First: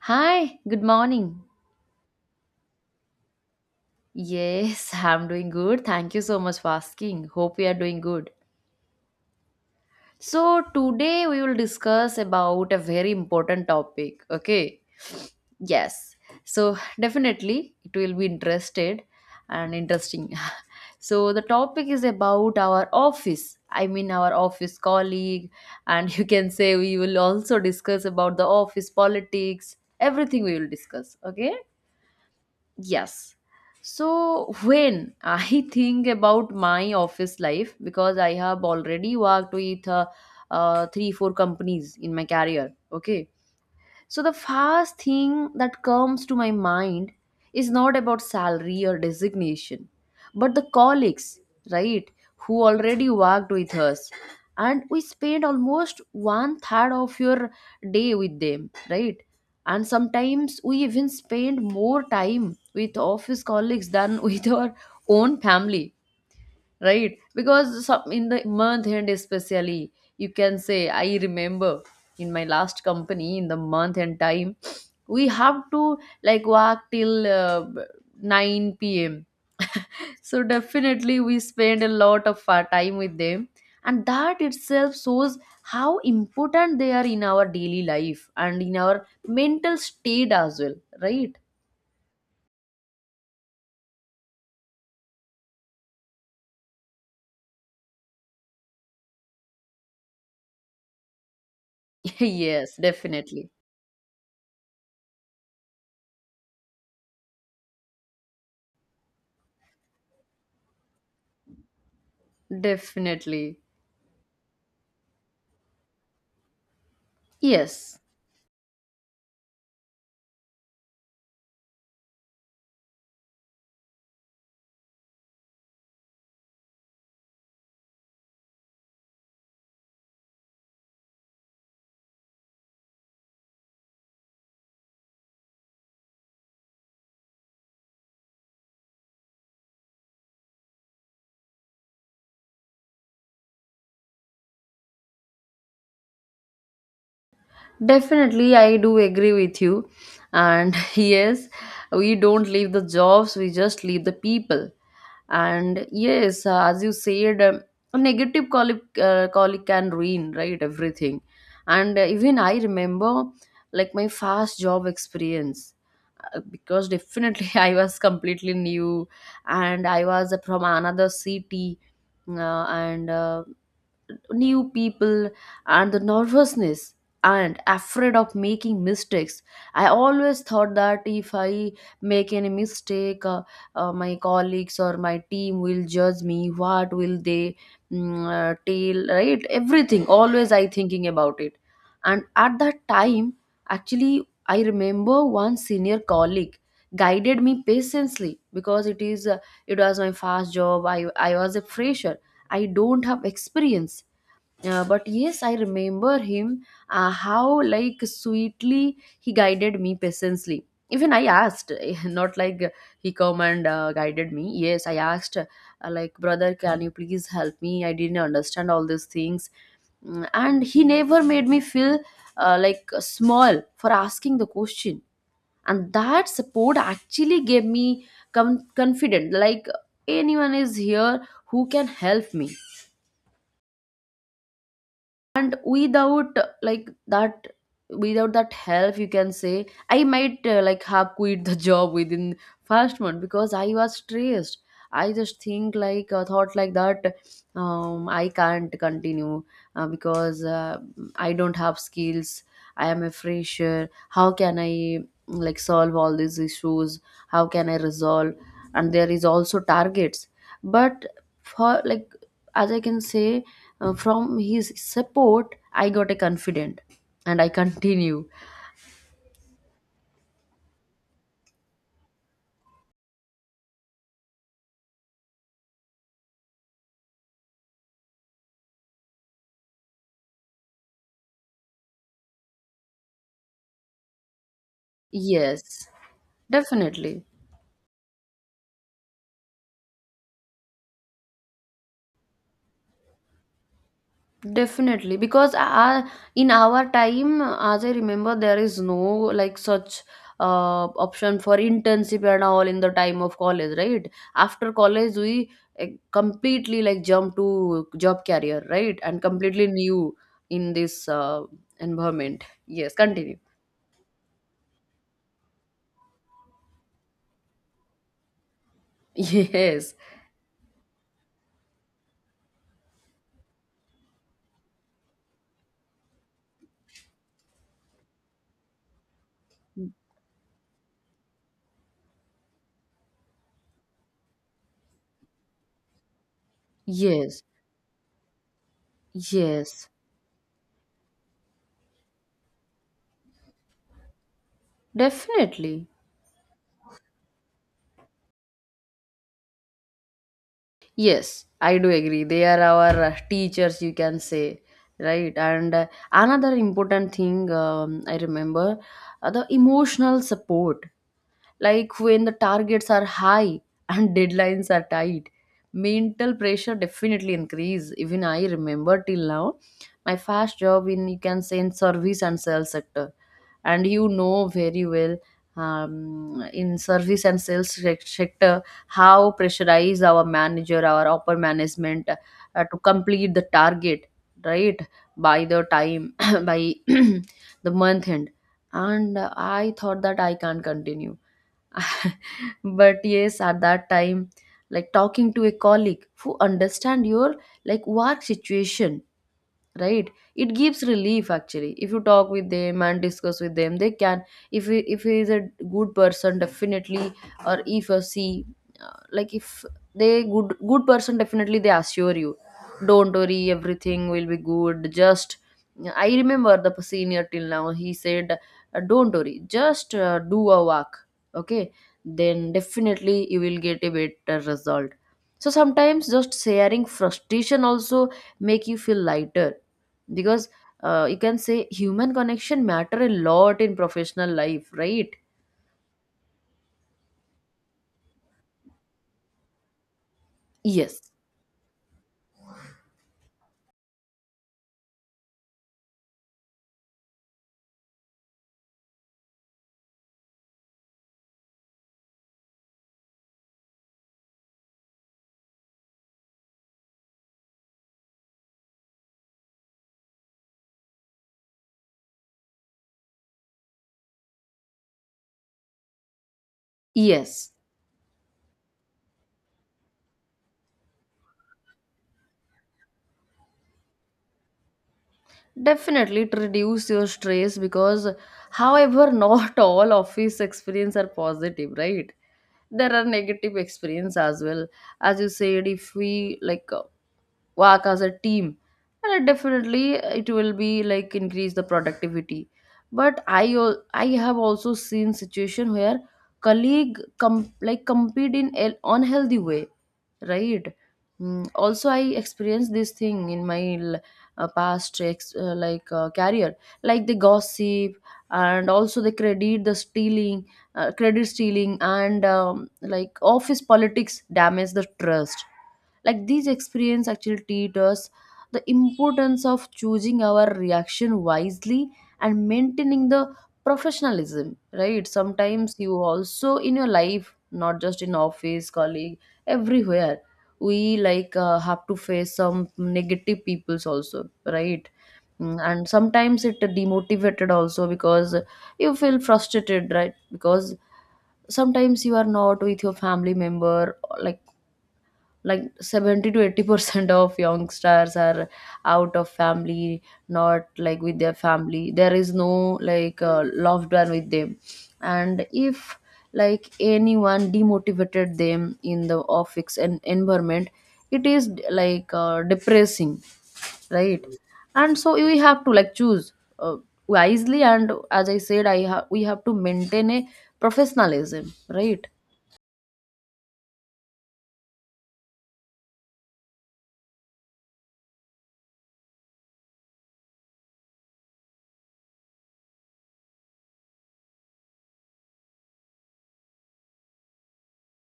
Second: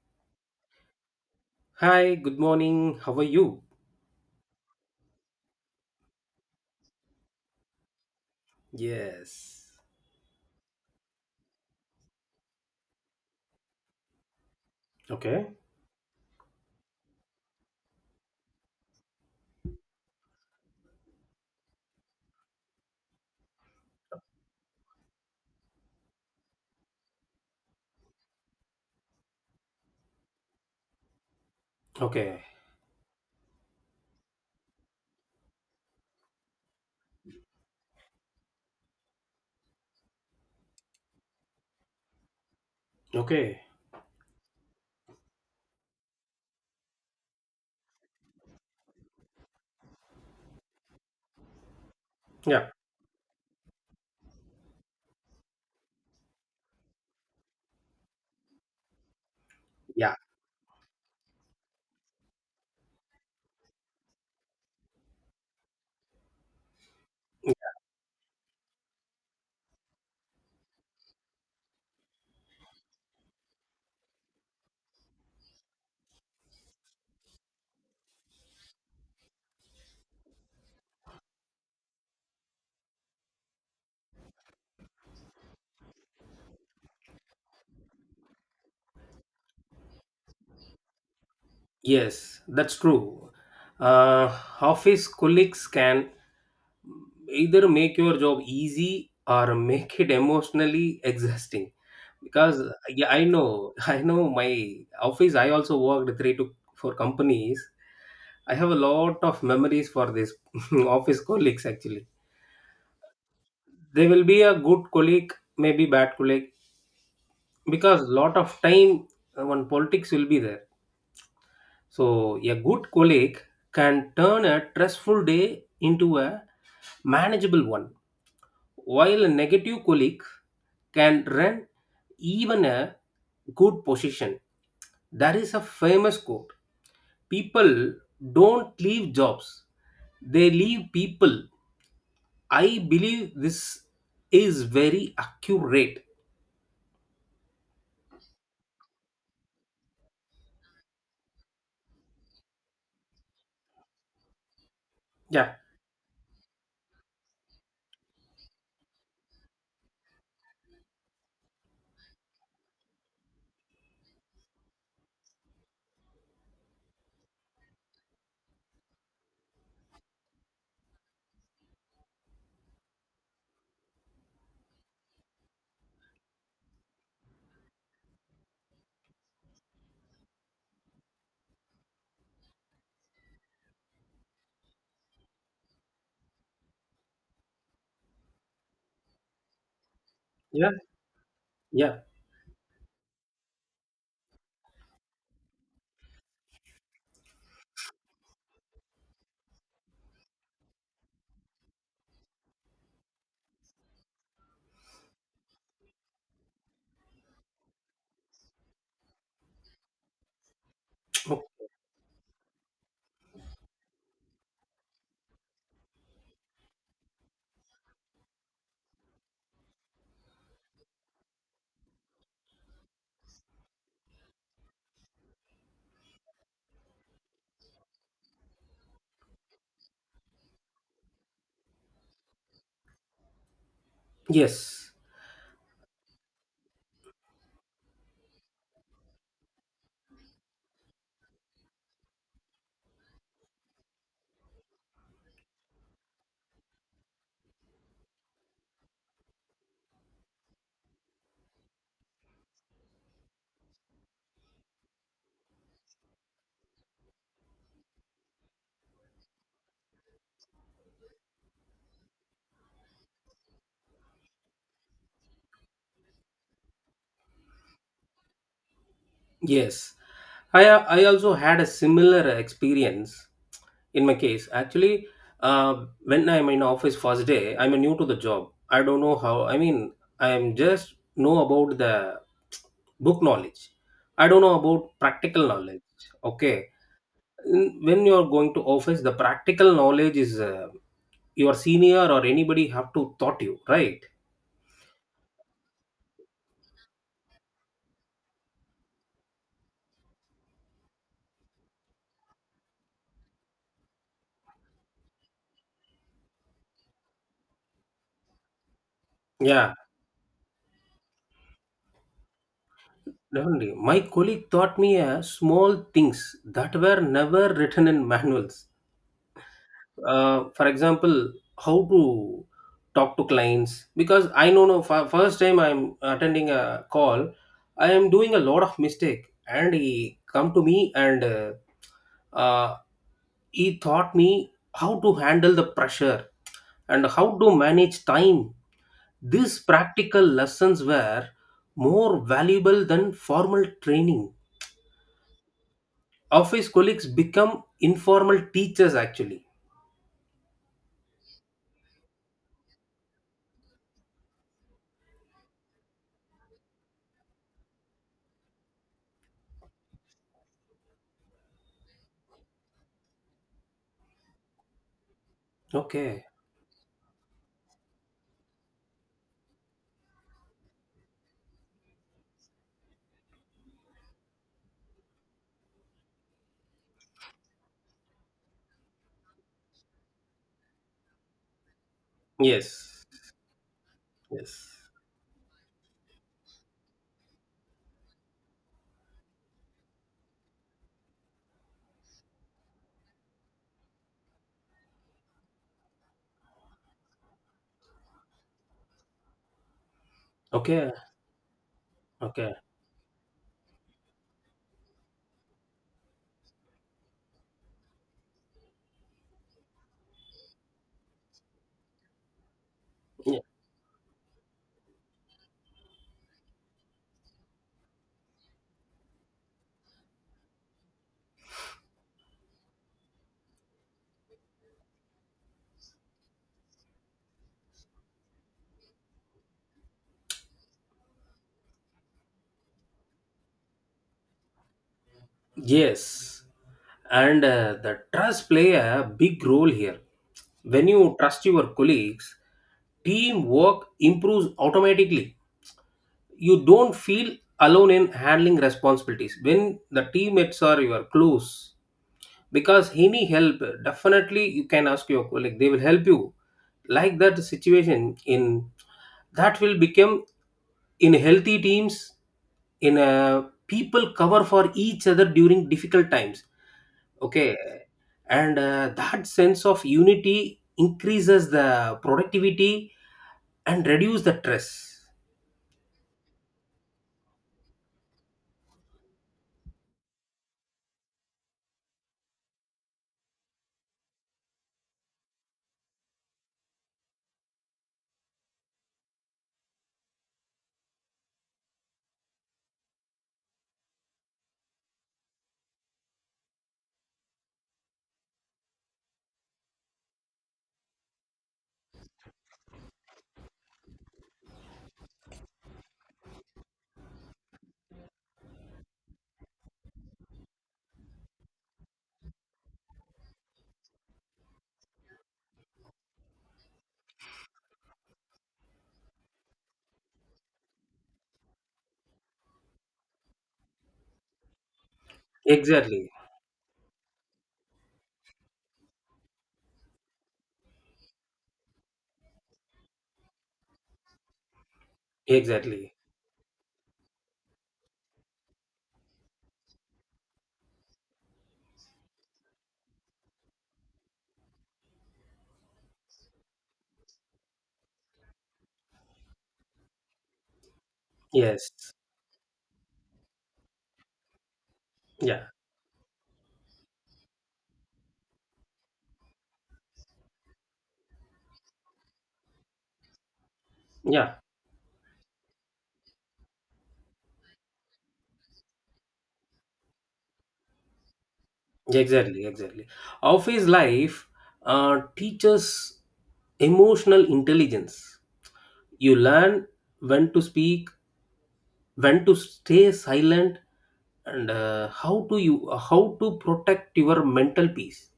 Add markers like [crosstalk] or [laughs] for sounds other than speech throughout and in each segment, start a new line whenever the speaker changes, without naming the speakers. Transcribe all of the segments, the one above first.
Hi, good morning.
Hi, good morning. How are you?
Yes, [laughs] I'm doing good. Thank you so much for asking. Hope you are doing good.
Yes.
So, today we will discuss about a very important topic, okay?
Okay.
Yes. So, definitely it will be interested and interesting. [laughs] So, the topic is about our office. I mean our office colleague, and [laughs] you can say we will also discuss about the office politics. Everything we will discuss, okay?
Okay.
Yes. So when I [laughs] think about my office life, because I have already worked with three, four companies in my career, okay,
Okay.
so the first thing that comes to my mind is not about salary or designation, but the colleagues, right, who
Yeah.
already worked with us. And we spend almost one third of your day with them, right? And
Yeah.
sometimes we even spend more time with office colleagues than [laughs] with our own family, right? Because some, in the month end especially, you can say I remember in my last company, in the month end time, we have to like work till 9 p.m. [laughs] so definitely we spend a lot of our time with them, and that itself shows how important they are in our daily life and in our mental state as well, right?
Yes, that's true. Uh, Office colleagues can either make your job easy or make it emotionally exhausting.
[laughs]
Because
Yes,
yeah, I
definitely.
know, [laughs] I know my office. I also worked three to four companies. I have a lot of memories for this [laughs] office colleagues actually.
Definitely.
They will be a good colleague, maybe bad colleague,
Yes.
because lot of time when politics will be there, so a good colleague can turn a stressful day into a manageable one, while a negative colleague can run even a good position. There is a famous quote: people don't leave jobs, they leave people. I believe this is very accurate.
Definitely, I do agree with you. And [laughs] yes, we don't leave the jobs, we just leave the people.
Yeah,
And yes, as you said, a negative colic can ruin, right, everything. And even I remember like my first job experience, because definitely [laughs] I was completely new and I was from another city. And New people, and the nervousness, and afraid of making mistakes. I always thought that if I make any mistake, my colleagues or my team will judge me, what will they tell, right? Everything always I
yeah,
thinking about it.
yeah.
And at that time, actually I remember one senior colleague guided me patiently, because it was my first job. I was a fresher. I don't have experience. But yes, I remember him, how like sweetly he guided me patiently. Even I
[tsk]
asked, [laughs] not like he come and guided me. Yes, I asked, like, brother, can you please help me? I didn't understand all these things. And he never made me feel like small for asking the question. And that support actually gave me confident. Like, anyone is here who can help me.
Yes.
And without like that, without that help, you can say I might like have quit the [laughs] job within first one, because I was stressed. I just think like thought like that. I can't continue, because I don't have skills. I am a fresher. How can I like solve all these issues? How can I resolve? And there is also targets. But for like, as I can say, from his support, I got a confident, and I continue.
Yes, I also had a similar experience in my case. Actually, when I'm in office first day, I'm new to the job. I don't know how. I mean, I'm just know about the book knowledge. I don't know about practical knowledge.
Yes,
Okay.
definitely.
When you are going to office, the practical knowledge is, your senior or anybody have to taught you, right?
Definitely, because in our time, as I remember, there is no like such option for internship and all in the time of college, right? After college, we uh, completely like jump to job career, right? And completely
Yeah,
new in this environment. Yes, continue. [laughs]
definitely. My colleague taught me small things that were never written in [laughs] manuals.
Yes,
For example, how to talk to clients. Because I know, no, for first time I'm attending a call, I am doing a lot of mistake, and he come to me and uh, he taught me how to handle the pressure and how
yes,
to manage time. These
yes,
practical lessons were more valuable than formal training.
definitely.
Office colleagues become informal teachers actually.
Yes, I do agree. They are our teachers, you can say, right? And another important thing, I remember, the emotional support. Like when the targets are high and [laughs] deadlines are tight,
Okay.
mental pressure definitely increase. Even I remember till now, my first job in, you can say, in service and sales sector, and you know very well, in service and sales sector, how pressurize our manager, our upper management, to
Yes.
complete the target,
Yes.
right, by the time [coughs] [clears throat] by [clears throat] the month end. And I thought that I can't continue. [laughs] But yes, at that time, like talking to a colleague who understand your like work situation, right, it gives
Okay,
relief actually. If you talk with
okay.
them and discuss with them, they can, if he is a good person, definitely, or if you see, like, if they good person, definitely they assure you, don't
Y-
worry, everything will be good. Just, I remember the senior till now, he said, don't worry, just do a walk, okay, then definitely you will get a better result. So sometimes just sharing frustration also make you feel lighter, because you can say human connection matter a lot in professional life, right?
Yes. And the trust play a big role here. When
Yes,
you trust your colleagues, teamwork improves automatically. You don't feel alone in handling responsibilities. When the teammates are your close, because any help, definitely you can ask your colleague, they will help you. Like that situation in, that will become, in healthy teams, in a people cover for each other during difficult times.
yes,
Okay. And that sense of unity increases the productivity and reduce the stress.
definitely. It reduce your stress. Because, however, not [laughs] all office experience are positive, right? There are negative experience as well. As you said, if we like work as a team, and definitely it will be like increase the productivity. But I have also seen situation where colleague like compete in an unhealthy way, right? Also I experienced this thing in my past career. Like they gossip, and also they credit stealing, and like office politics damage the trust. Like these experience actually teach us the importance of choosing our reaction wisely and maintaining the professionalism, right? Sometimes you
Exactly.
also in your life, not just in office colleague, everywhere we like have to face some negative peoples also, right? And
Exactly.
sometimes it demotivated also, because you feel frustrated, right? Because sometimes you are not with your family member, like 70 to 80% of youngsters are out of family, not like with their family.
Yes.
There is no like loved one with them. And
Yeah.
if like anyone demotivated them in the office and environment, it is like depressing, right?
Yeah.
And so we have to like choose, uh, wisely, and as I said, we have to maintain a professionalism, right?
Exactly, exactly. Office life teaches emotional intelligence. You learn when to speak, when to stay silent, and how to protect your mental peace.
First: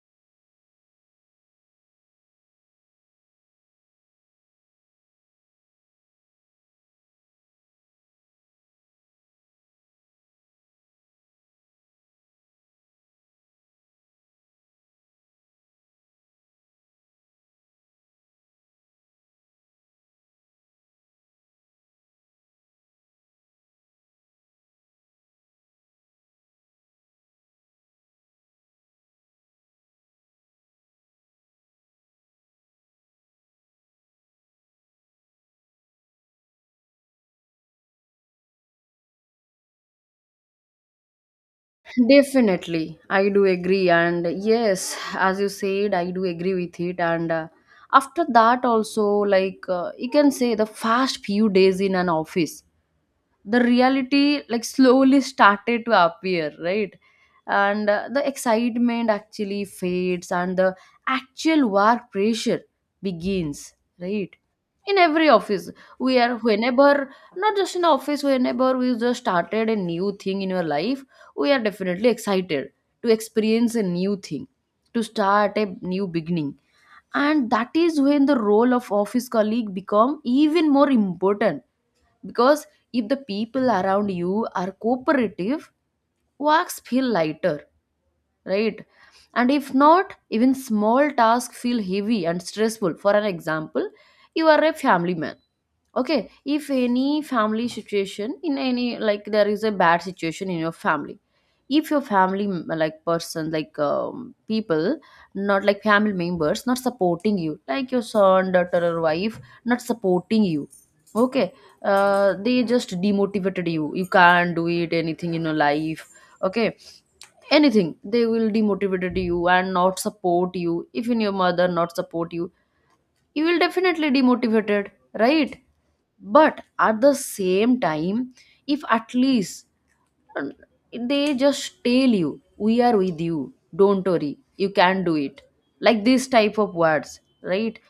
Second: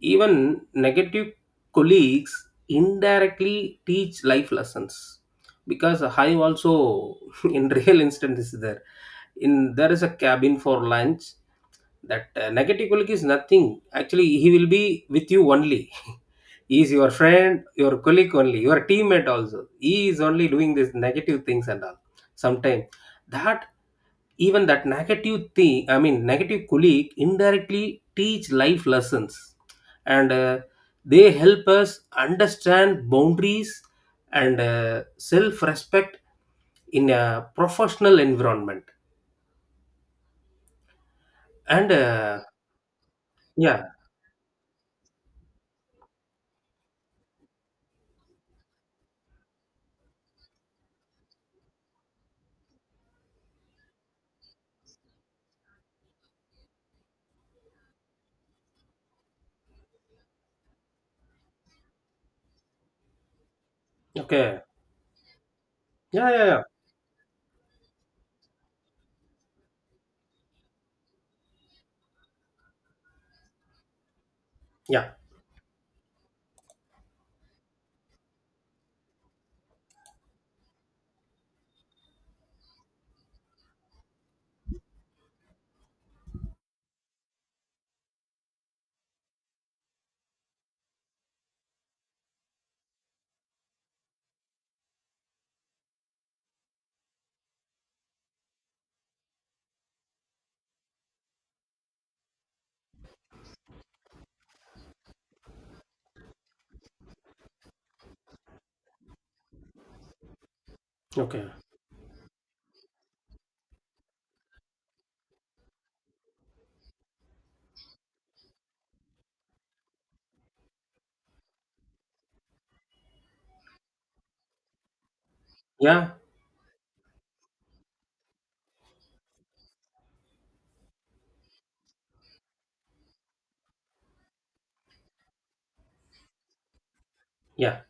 Even negative colleagues indirectly teach life lessons, because I also, [laughs] in real instance is there, in there is a cabin for lunch, that negative colleague is nothing. Actually he will be with you only. [laughs] He is your friend, your colleague only, your teammate also. He is only doing these negative things and all. Sometimes that, even that negative thing, I mean negative colleague indirectly teach life lessons, and they help us understand boundaries and self-respect in a professional environment. And
Definitely, I do
yeah.
agree, and yes, as you said, I do agree with it. And after that also, like you can say the first few days in an office, the reality like slowly started to appear, right? And the excitement actually fades and the actual work pressure begins, right?
Okay.
In every office, we
Yeah.
are,
Yeah. Yeah.
whenever, not just in office, whenever we just started a new thing in your life, we are definitely excited to experience a new thing, to
Yeah.
start a new beginning. And that is when the role of office colleague become even more important, because if the people around you are cooperative, walks feel lighter, right? And if not, even small tasks feel heavy and stressful. For an example, you are a family man, okay? If any family situation in any, like, there is a bad situation in your family, if your family like person, like people, not like family members, not supporting you, like your son, daughter, or wife, not supporting you,
Okay.
okay, they just demotivated you, you can't do it anything in your life, okay, anything they will demotivated you and not support you. Even your mother not support you, you will definitely demotivated, right?
Yeah,
But at the same time, if at least, uh, they just tell you, we are with you, don't worry, you can do it, like this type of words, right?
yeah,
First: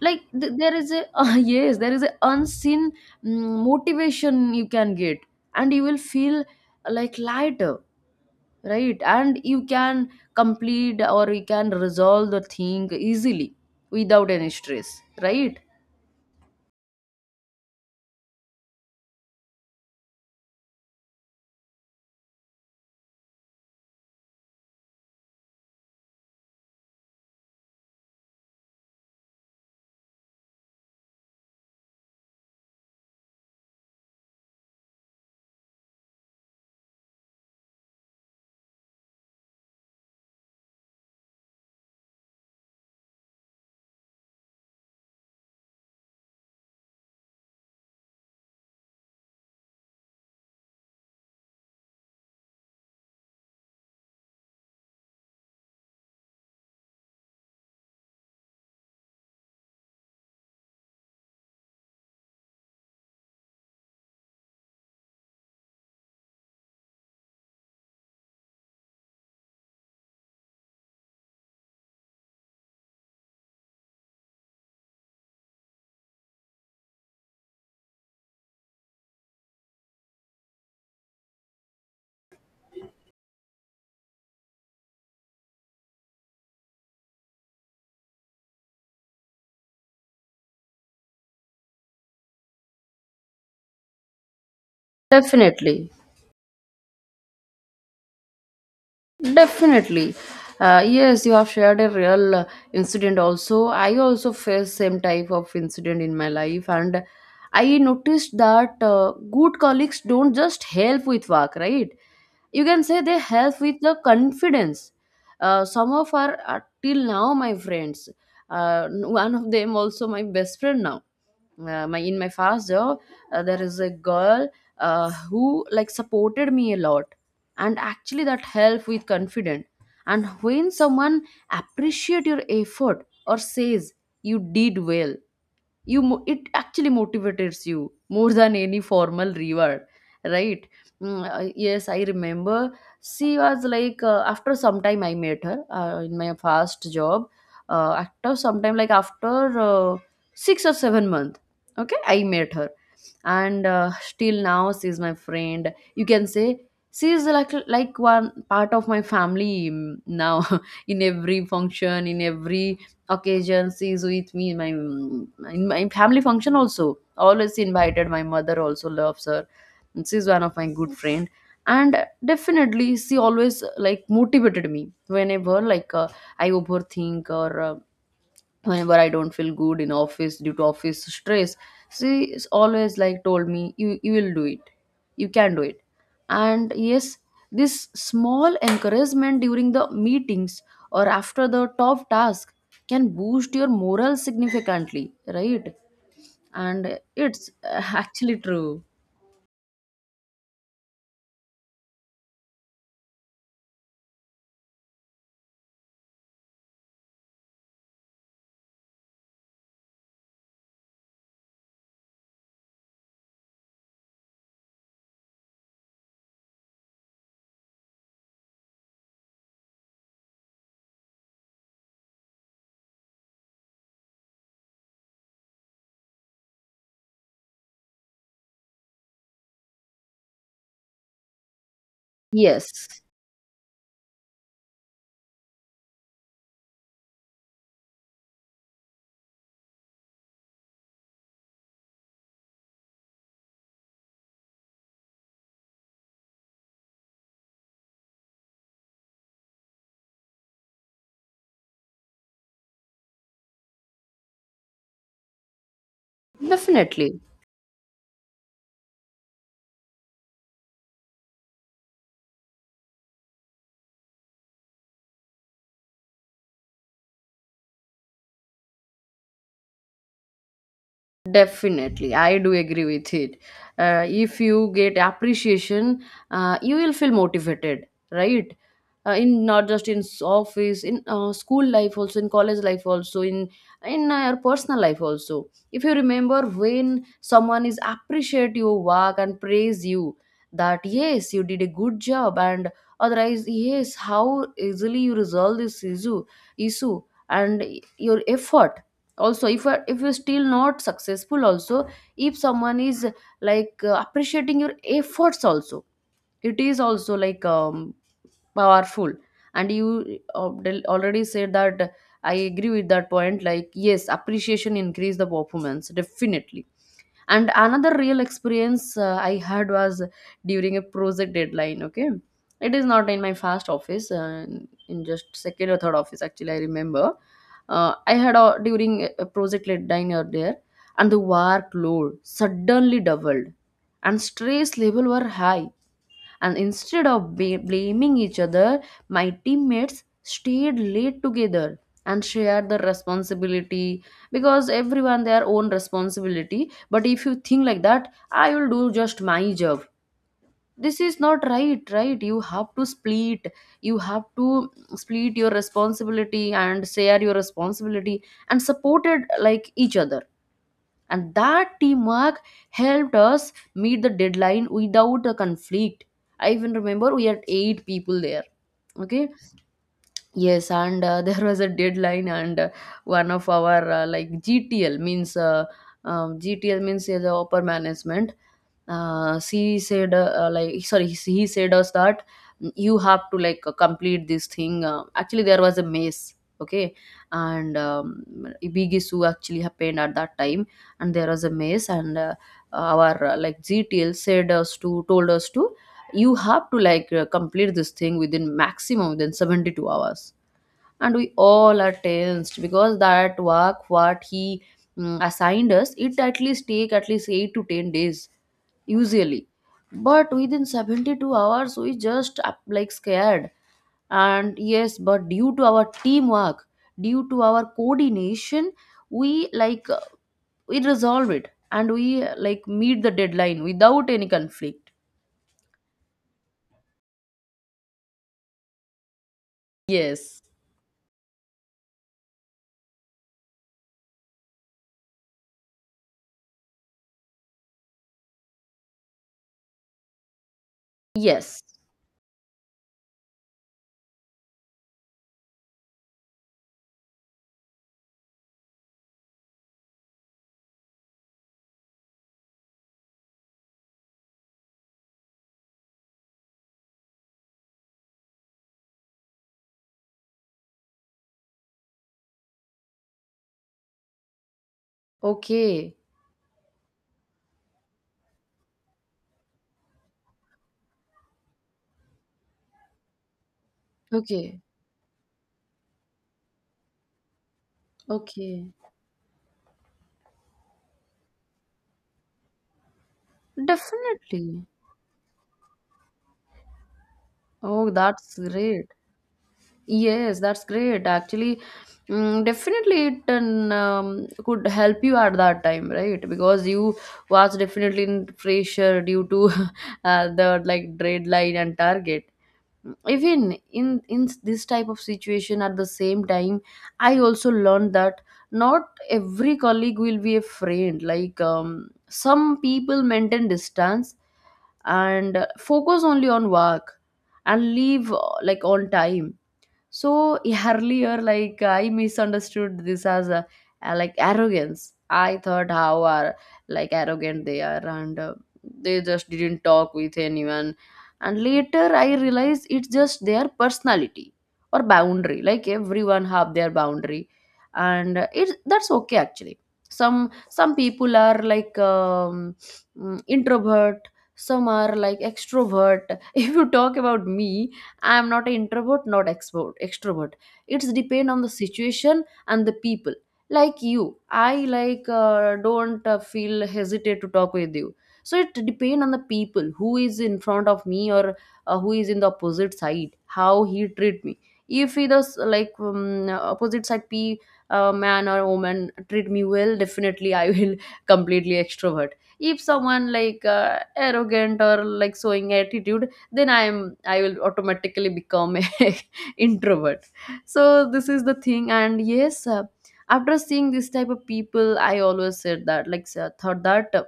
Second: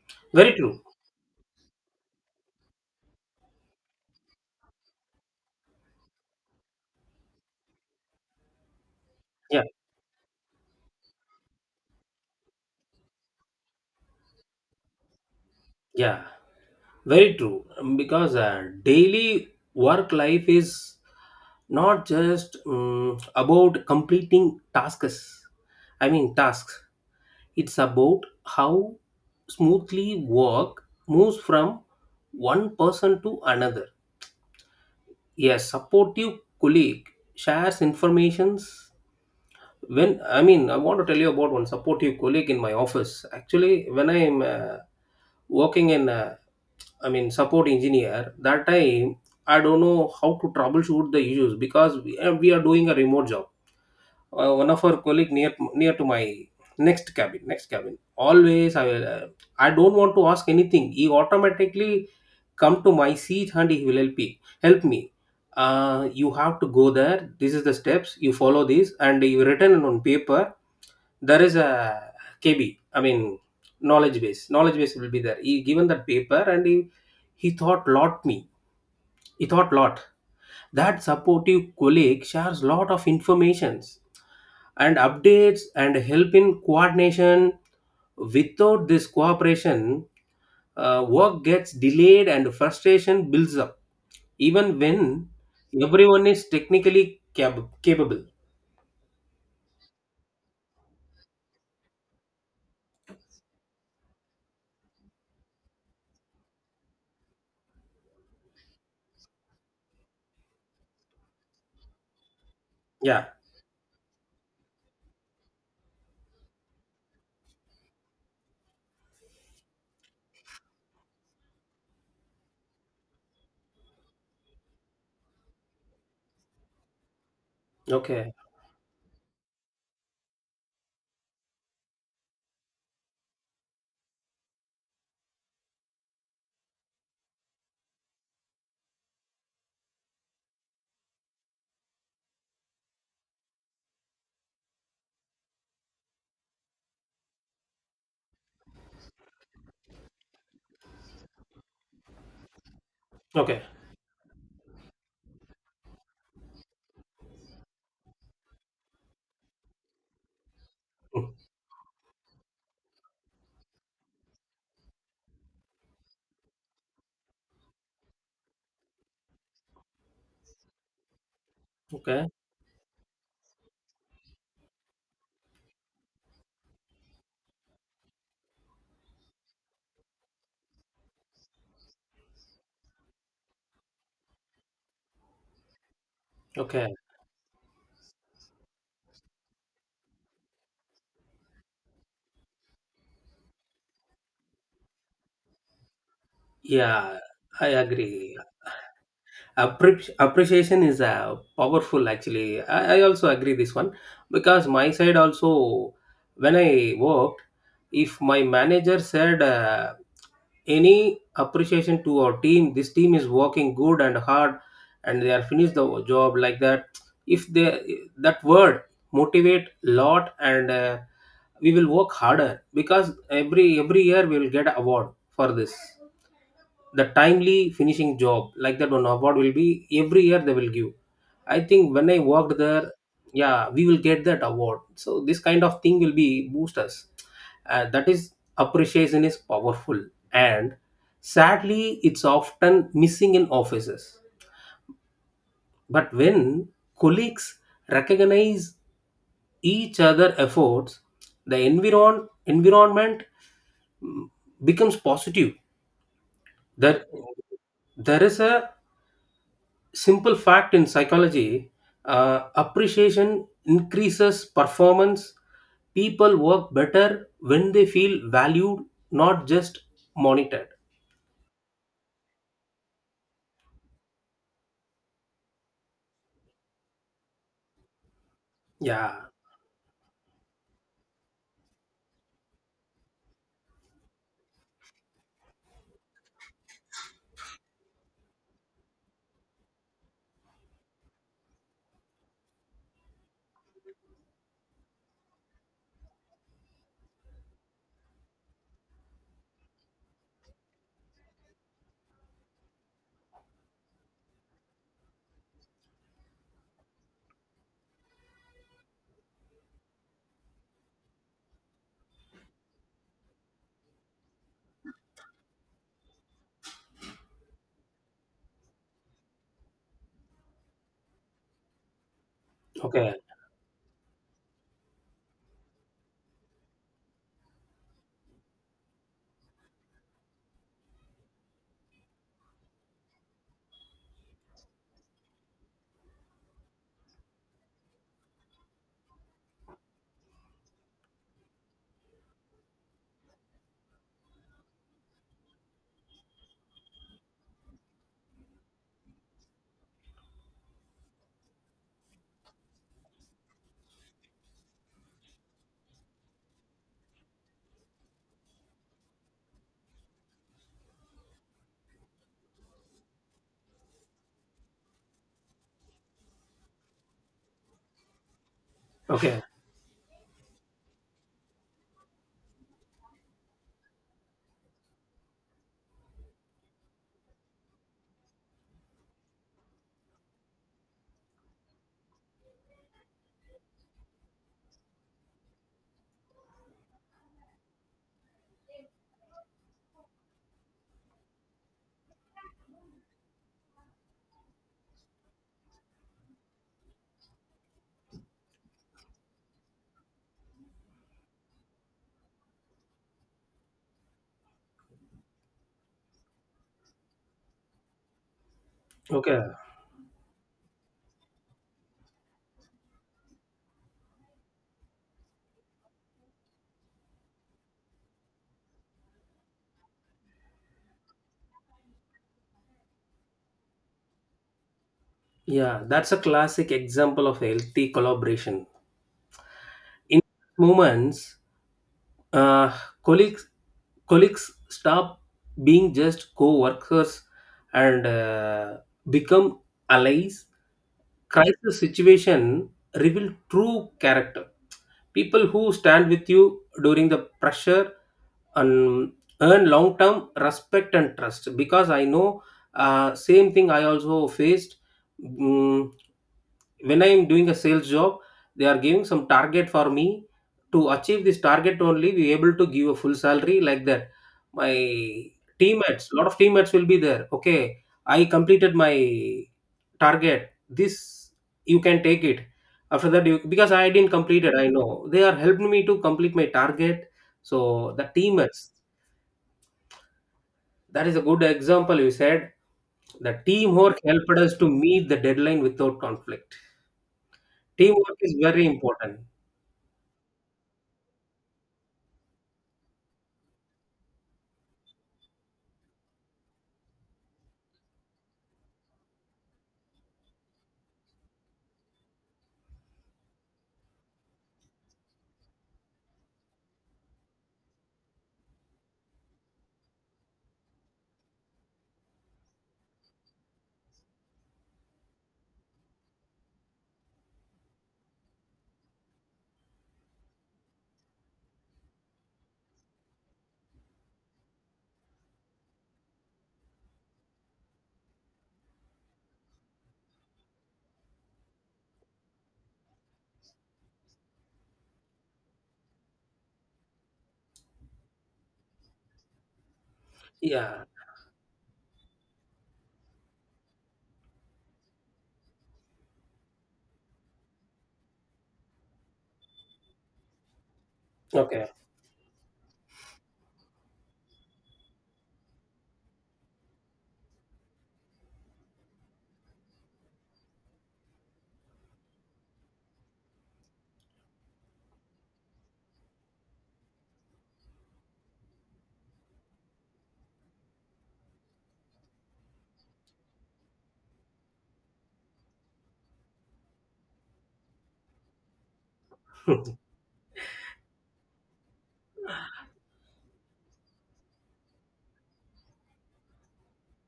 Like
very
there
true.
is a [laughs] yes, there is a unseen motivation you can get, and you will feel like lighter, right? And you
Yeah,
can complete or you can resolve the thing easily without any stress, right?
yeah, very true. Because daily work life is not just about completing tasks. I mean, tasks. It's about how smoothly work moves from one person to another. A supportive colleague shares informations. When, I mean, I want to tell you about one supportive colleague in my office. Actually when I'm working in a, I mean, support engineer. That time, I don't know how to troubleshoot the issues, because we are doing a remote job. One of our colleague, near to my next cabin, next cabin. Always, I will. I don't want to ask anything. He automatically come to my seat and he will help me. Help me. You have to go there. This is the steps. You follow this, and you written on paper, there is a KB, I mean knowledge base. Knowledge base will be there. He given that paper and he thought lot me. He thought lot. That supportive colleague shares lot of informations and updates and help in coordination. Without this cooperation, work gets delayed and frustration builds up. Even when
Definitely,
everyone is technically capable.
definitely. Yes, you have shared a real incident also. I also faced same type of incident in my life, and I noticed that good colleagues don't just help with work, right? You can say they
Yeah.
help with the confidence. Some of our are till now my friends. One of them also my best friend now, my in my fast job, there is a girl who like supported me a lot, and actually
Okay.
that helped with confidence. And when someone appreciate your effort or says you did well, it actually motivates you more than any formal reward, right? Yes, I remember she was like, after some time I met her, in my first job, after some time, like after 6 or 7 month, okay, I met her.
Okay.
And still now she's my friend, you can say. She's like, one part of my family now. [laughs] In
Mm.
every function, in every occasion she's with me, my in my family function also always she invited, my mother also loves her. And she's one of my good friend. And
Okay.
definitely she always like motivated me whenever, like I overthink, or whenever I don't feel good in office due to office stress. She is always like told me, you will do it, you can do it. And
Okay.
yes, this small encouragement during the meetings or after the top task can boost your morale significantly, right? And
Yeah,
it's [laughs]
I
actually
agree.
true.
Appreciation is powerful actually. I also agree this one, because my side also, when I worked, if my manager said any appreciation to our team, this team is working good and hard and they are finished the job like that. If they, that word motivate lot. And we will work harder, because every year we will get award for this, the timely finishing job like that. One award will be every year, they will give. I think when I worked there,
Yes,
yeah, we will get that award. So this kind of thing will be boost us. That is, appreciation is powerful, and sadly it's often missing in offices. But when colleagues recognize each other efforts, the environment becomes positive. That,
definitely.
there is a simple fact in psychology. Appreciation increases performance. People work better when they feel valued, not just monitored.
Definitely, I do agree with it. If you get appreciation, you will feel motivated, right?
Yeah.
In, not just in s- office, in school life also, in college life also, in your personal life also. If you remember when someone is appreciate your work and praise you, that yes, you did a good job, and otherwise yes, how easily you resolve this issue and your effort, also if if you're still not successful also, if someone is like appreciating your efforts also, it is also like powerful. And you already said that, I agree with that point, like yes, appreciation increase the performance, definitely. And another real experience, I had was during a project deadline, okay. It is not
Okay.
in my first office, in just second or third office, actually, I remember, I had a during a project deadline out there. And the workload suddenly doubled and stress level were high. And instead of blaming each other, my teammates stayed late together and shared the responsibility, because everyone their own responsibility. But if you think like that, I will do just my job. This is not right, right? You have to split. You have to split your responsibility and share your responsibility and supported like each other. And that teamwork helped us meet the deadline without a conflict. I even remember we had 8 people there, okay.
Okay.
Yes, and [laughs] there was a deadline, and one of our like GTL means GTL means is the upper management. She said like sorry, he said us that you have to like complete this thing. Actually, there was a maze, okay, and a big issue actually happened at that time, and there was a maze, and our like GTL said us to told us to, you have to like complete this thing within maximum, within 72 hours. And we all are tensed, because that work what he assigned us, it at least take at least 8 to 10 days
Okay.
usually. But within 72 hours we just like scared. And yes, but due to our teamwork, due to our coordination, we like we resolve it, and we like meet the deadline without any conflict.
Yeah, that's a classic example of healthy collaboration. In
Yes.
moments, uh, colleagues colleagues stop being just co-workers and become allies.
Yes.
Crisis situation reveal true character. People who stand with you during the pressure and earn long term respect and trust. Because I know, same thing I also faced. Mm, when I am doing a sales job, they are giving some target for me. To achieve this target only, we able to give a full salary like that. My
Okay.
teammates, lot of teammates will be there. Okay, I completed my target. This you can take it. After that, you, because I didn't complete it,
Okay.
I know they are helping me to complete my target. So the
Okay,
teamers, that is a good example you said. The teamwork helped us
definitely.
to meet the deadline without conflict.
Oh,
Teamwork
that's
is very
great.
important.
Yes, that's great. Actually, definitely it and, could help you at that time, right? Because you was definitely in pressure due to [laughs] the like deadline and target. Even in this type of situation, at the same time, I also learned that not every colleague will be a friend. Like some people maintain distance and focus only on work, and leave like on time. So earlier, like I misunderstood this as like arrogance. I thought how are like arrogant they are, and they just didn't talk with anyone. And later, I realized it's just their personality or boundary. Like everyone have their boundary, and it's that's okay actually. Some
Yeah.
people are like introvert. Some are like extrovert. [laughs] If you talk about me, I am not an introvert, not expert extrovert. It's depend on the
Okay.
situation and the people. Like you, I like don't feel hesitate to talk with you. So it depend on the people who is in front of me, or who is in the opposite side, how he treat me. If he does like opposite side p man or woman treat me well, definitely I will [laughs] completely extrovert. If someone like arrogant or like showing attitude, then I will automatically become a [laughs]
[laughs]
introvert. So this is the thing. And yes, after seeing this type of people, I always said that like thought that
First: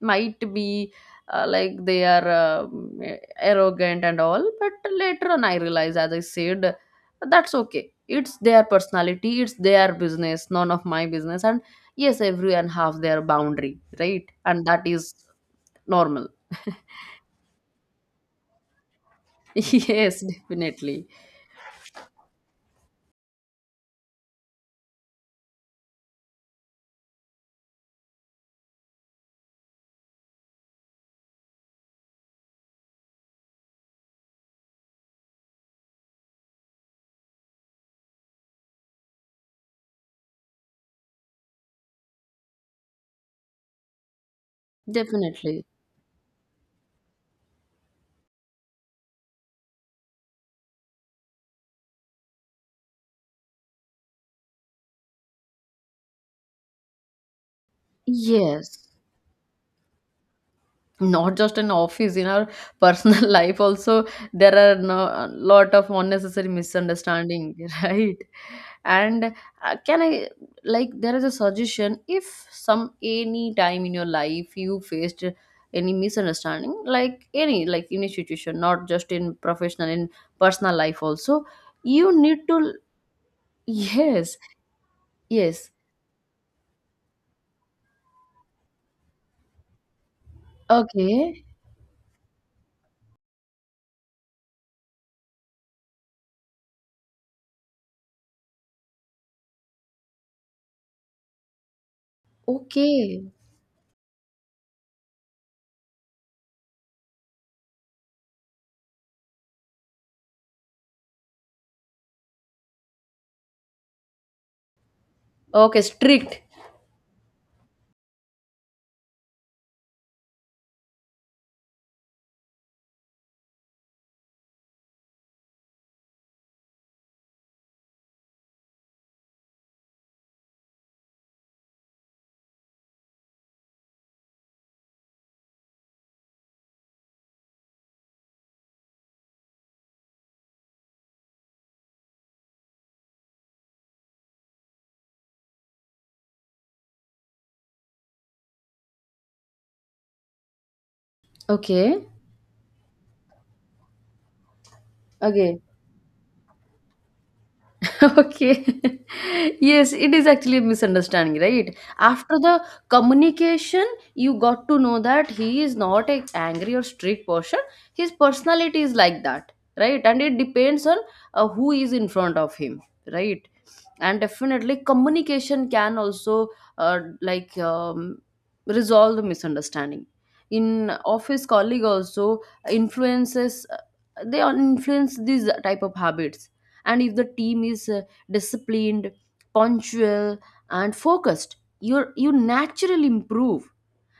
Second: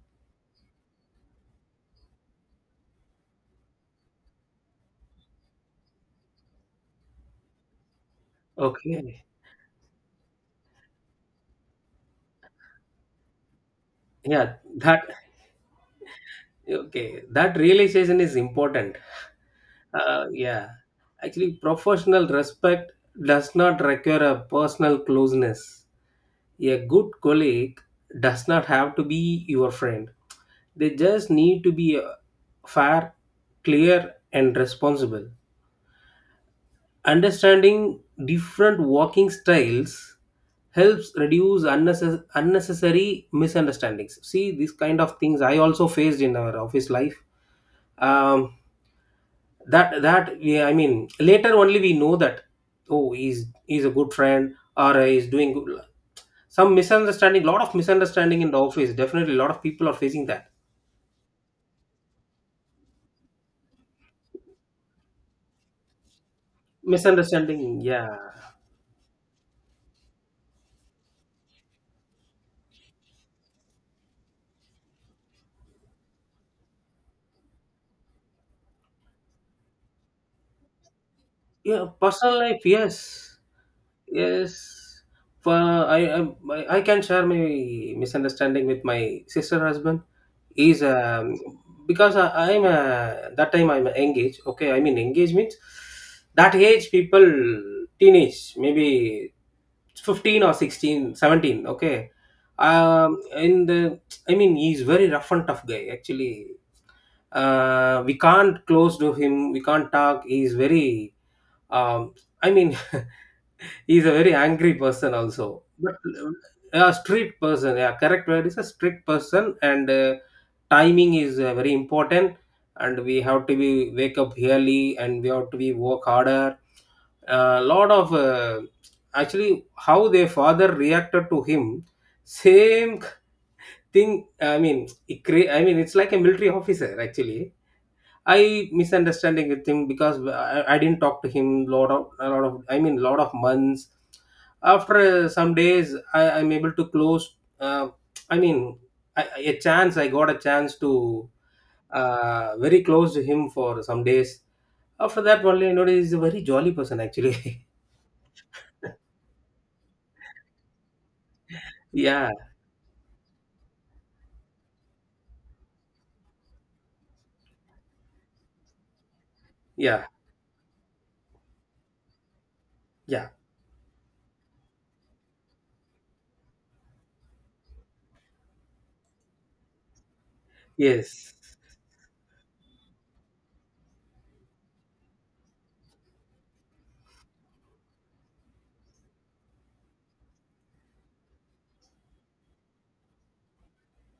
might be like they are arrogant and all. But later on I realized, as I said, that's okay, it's their
Okay.
personality, it's their business, none of my business. And yes, everyone have their boundary, right?
Yeah.
And that
That,
is normal.
okay. That realization is important.
[laughs] Yes,
Yeah.
definitely.
Actually, professional respect does not require a personal closeness. A good colleague does not have to be your friend. They just need to be fair, clear, and responsible. Understanding different walking styles helps reduce unnecessary misunderstandings. See, these kind of things I
Definitely.
also faced in our office life. Um, that yeah, I mean, later only we know that, oh, he's a good friend, or he's doing good. Some misunderstanding, lot of misunderstanding in the
Yes,
office. Definitely, a lot of people are facing that
not just in office, in our personal [laughs] life also, there are no, a lot of unnecessary misunderstanding,
misunderstanding.
[laughs]
Yeah,
right? And can I, like there is a suggestion, if some, any time in your life you faced any misunderstanding, like any, like any situation, not just in professional, in personal life also,
yeah,
you need
personal life.
to,
Yes.
yes,
Yes. For
yes,
I can share my misunderstanding with my sister husband is.
okay,
Because I, I'm that time I'm engaged. Okay, I mean engaged means that age people, teenage, maybe 15 or 16, 17. Okay.
okay,
In the, I mean, he's very rough and tough guy actually. We can't close to him, we can't talk. He's very, um, I mean, [laughs] he's a very angry person also.
okay,
But
strict,
a strict person, yeah, correct word is a strict person. And timing is very important. And we have to be wake up early, and we have to be work harder. A lot of actually, how their father reacted to him, same [laughs] thing. I mean, I mean, it's like a military officer actually. I misunderstanding with him, because I didn't talk to him lot of, a lot of, I mean lot of months. After some days, I'm able to close. Uh, I mean, I- a chance I got a chance to
okay.
very close to him for some days. After that,
Okay.
only I noticed he's a very jolly person actually.
Okay. [laughs] Yes, it is actually a misunderstanding, right?
[laughs] Yeah,
After the communication, you got to know that he is not a angry or strict person. His personality is like that, right?
yeah,
And it depends on who is in front of him,
yeah.
right? And definitely, communication can also uh, like um, resolve the misunderstanding. In
Yes.
office colleague also influences, they all influence these type of habits. And if the team is disciplined, punctual, and focused, you naturally improve.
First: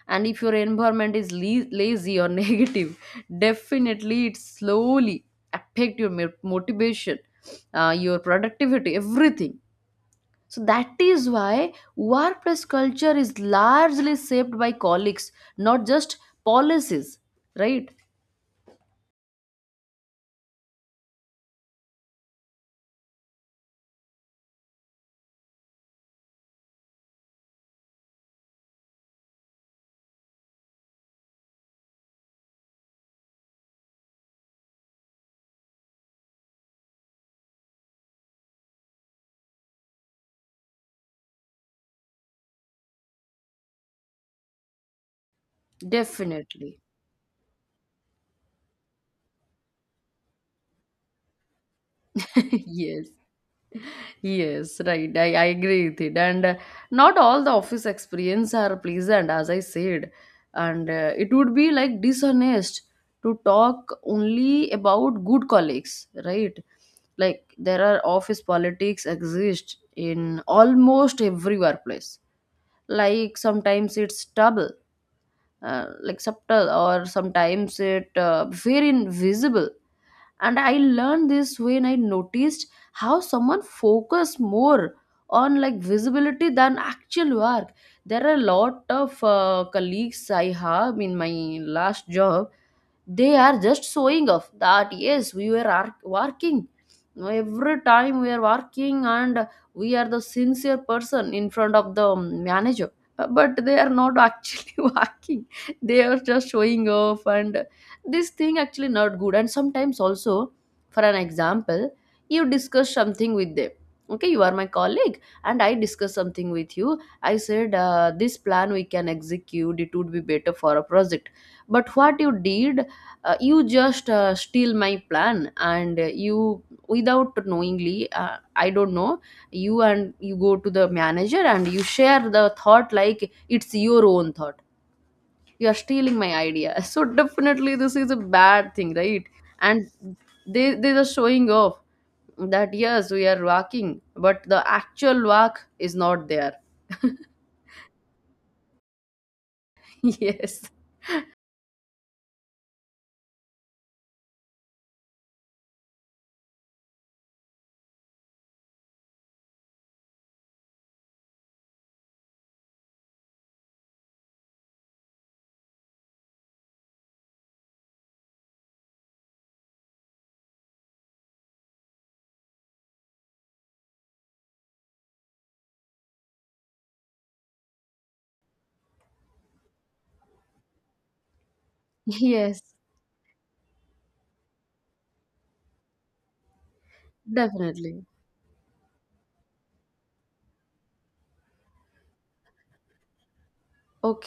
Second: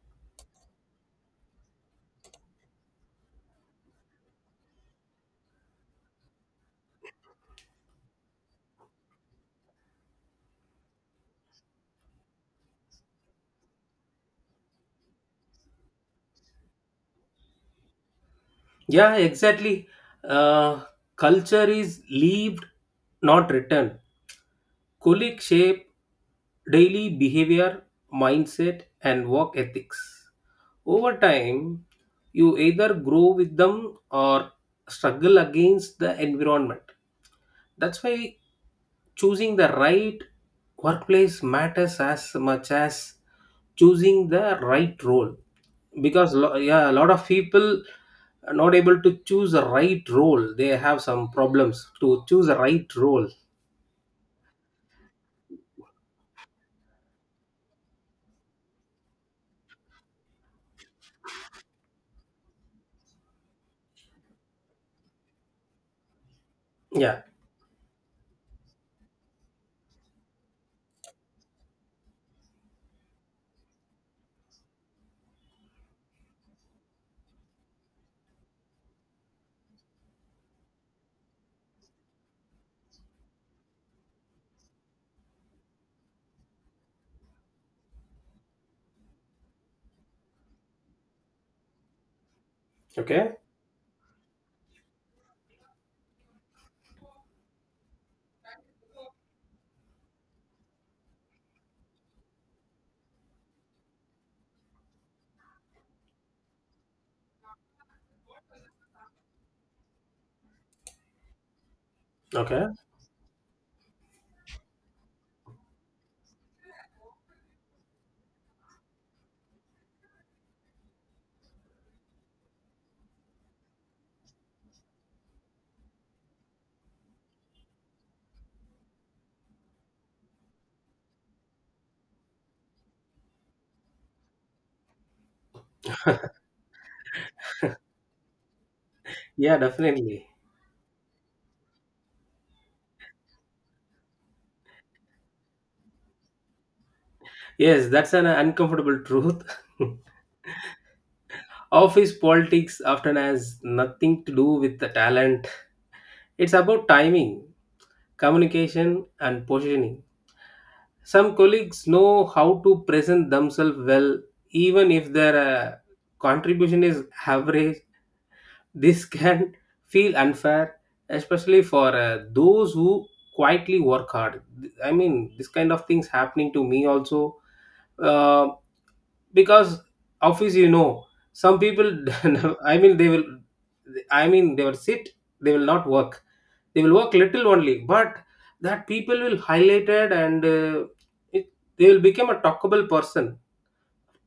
And if your environment is lazy or [laughs] negative, definitely it slowly affect your motivation, your productivity, everything. So that is why workplace culture is largely shaped by colleagues, not just policies, right?
Yeah. Exactly. Uh, culture is lived, not written. Colleagues shape daily behavior, mindset, and work ethics. Over time, you either grow with them or struggle against the environment. That's why choosing the right workplace matters as much as choosing the right role. Because
Definitely.
yeah, a lot of people are not able to choose the right role. They have some problems to choose the
[laughs]
right
Yes.
role.
Yes, right. I agree with it. And not all the office experience are pleasant, as I said. And it would be like dishonest to talk only about good colleagues, right?
Yeah.
Like there are office politics exist in almost every workplace. Like sometimes it's double, like subtle, or sometimes it very invisible. And I learned this when I noticed how someone focus more on like visibility than actual work. There are a lot of colleagues I have in my last job, they
Okay.
are just showing off that yes we were working. You know, every time we are working and we are the sincere person in front of the manager, but they are not actually [laughs] working, they are just showing off. And this thing actually not good. And sometimes also, for an example, you
Okay.
discuss something with them, okay, you are my colleague, and I discuss something with you, I said this plan we can execute, it would be better for a project. But what you did, you just steal my plan, and you, without knowingly, I don't know, you go to the manager and you share the thought like it's your own thought. You are stealing my idea. [laughs] So definitely this is a bad thing, right?
Yeah,
And
definitely.
they are showing off that yes we are walking, but the actual walk is not there. [laughs]
Yes, that's an uncomfortable truth. [laughs]
Yes.
Office politics often has nothing to do with the talent. It's about timing, communication, and positioning. Some colleagues know how to present themselves well, even if their contribution is average. This can [laughs] feel unfair, especially for those who quietly work hard. I mean, this kind of things happening to me also. Uh, because office, some people,
Yes,
[laughs] i mean they will I mean they will sit, they will not work, they will work little only.
definitely.
But that people will highlighted, and it, they will become a talkable person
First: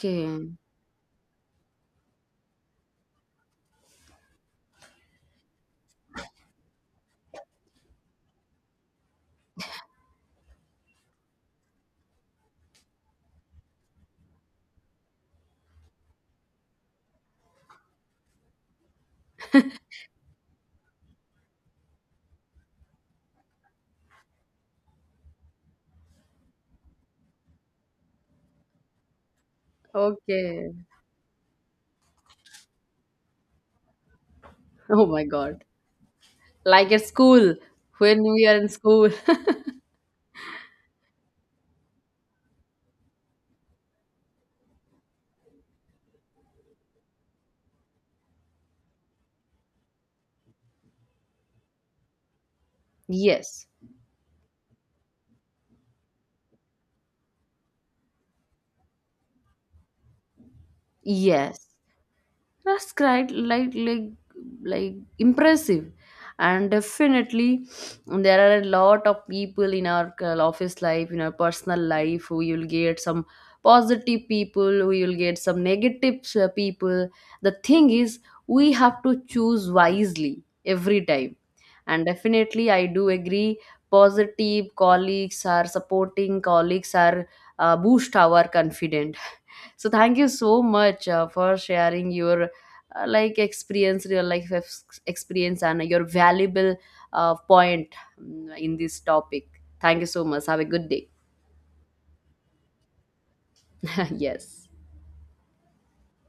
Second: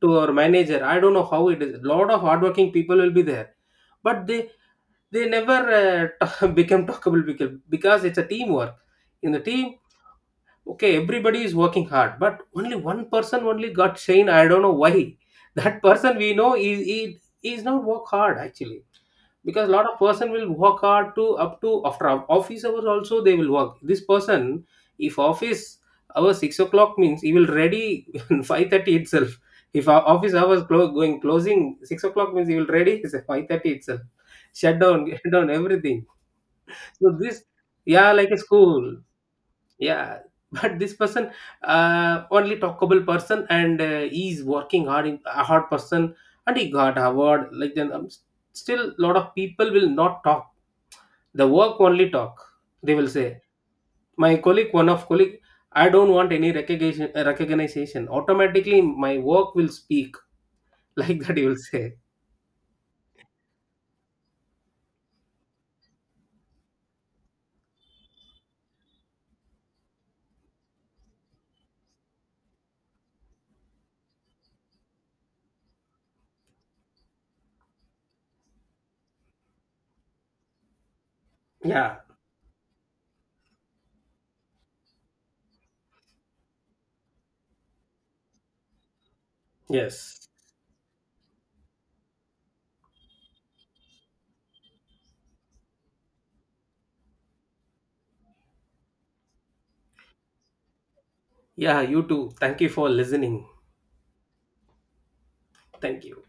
to our manager. I don't know how it is. A lot of hardworking people will be there, but they never [laughs] become talkable, because it's a teamwork in the team. Okay, everybody is working hard, but only one person only got shane. I don't know why. [laughs] That person we know is, he is not work hard actually. Because a lot of person will work hard, to up to after office hours also they will work. This person, if office hours 6 o'clock means he will ready [laughs] 5:30 itself. If our office hours
Okay.
going closing 6 o'clock means he will ready [laughs] 5:30 itself, shut down,
Oh
[laughs] get
my
down
god,
everything.
like at
So this,
school,
yeah,
when
like a
we are in
school,
school. [laughs]
yeah. [laughs] But this person, only talkable person, and he's working hard, in, a hard person, and he got award. Like then, still, lot of people will not talk. The work only talk. They will say,
Yes.
my colleague, one of colleague, I don't want any recognition. Recognition. Automatically, my work will speak [laughs] like that. You will
Yes,
say,
that's quite like, like impressive. And definitely there are a lot of people in our office life, in our personal life, who you'll get some positive people, who you'll get some negative people. The thing is, we have to choose wisely every time.
yeah.
And definitely I do agree, positive colleagues are supporting colleagues, are boost our confidence. So thank you
Yes.
so much for sharing your like experience, real life experience, and your valuable point in this topic. Thank you so much, have a good day.
Yeah. You too. Thank you for listening.
[laughs] Yes.
Thank you.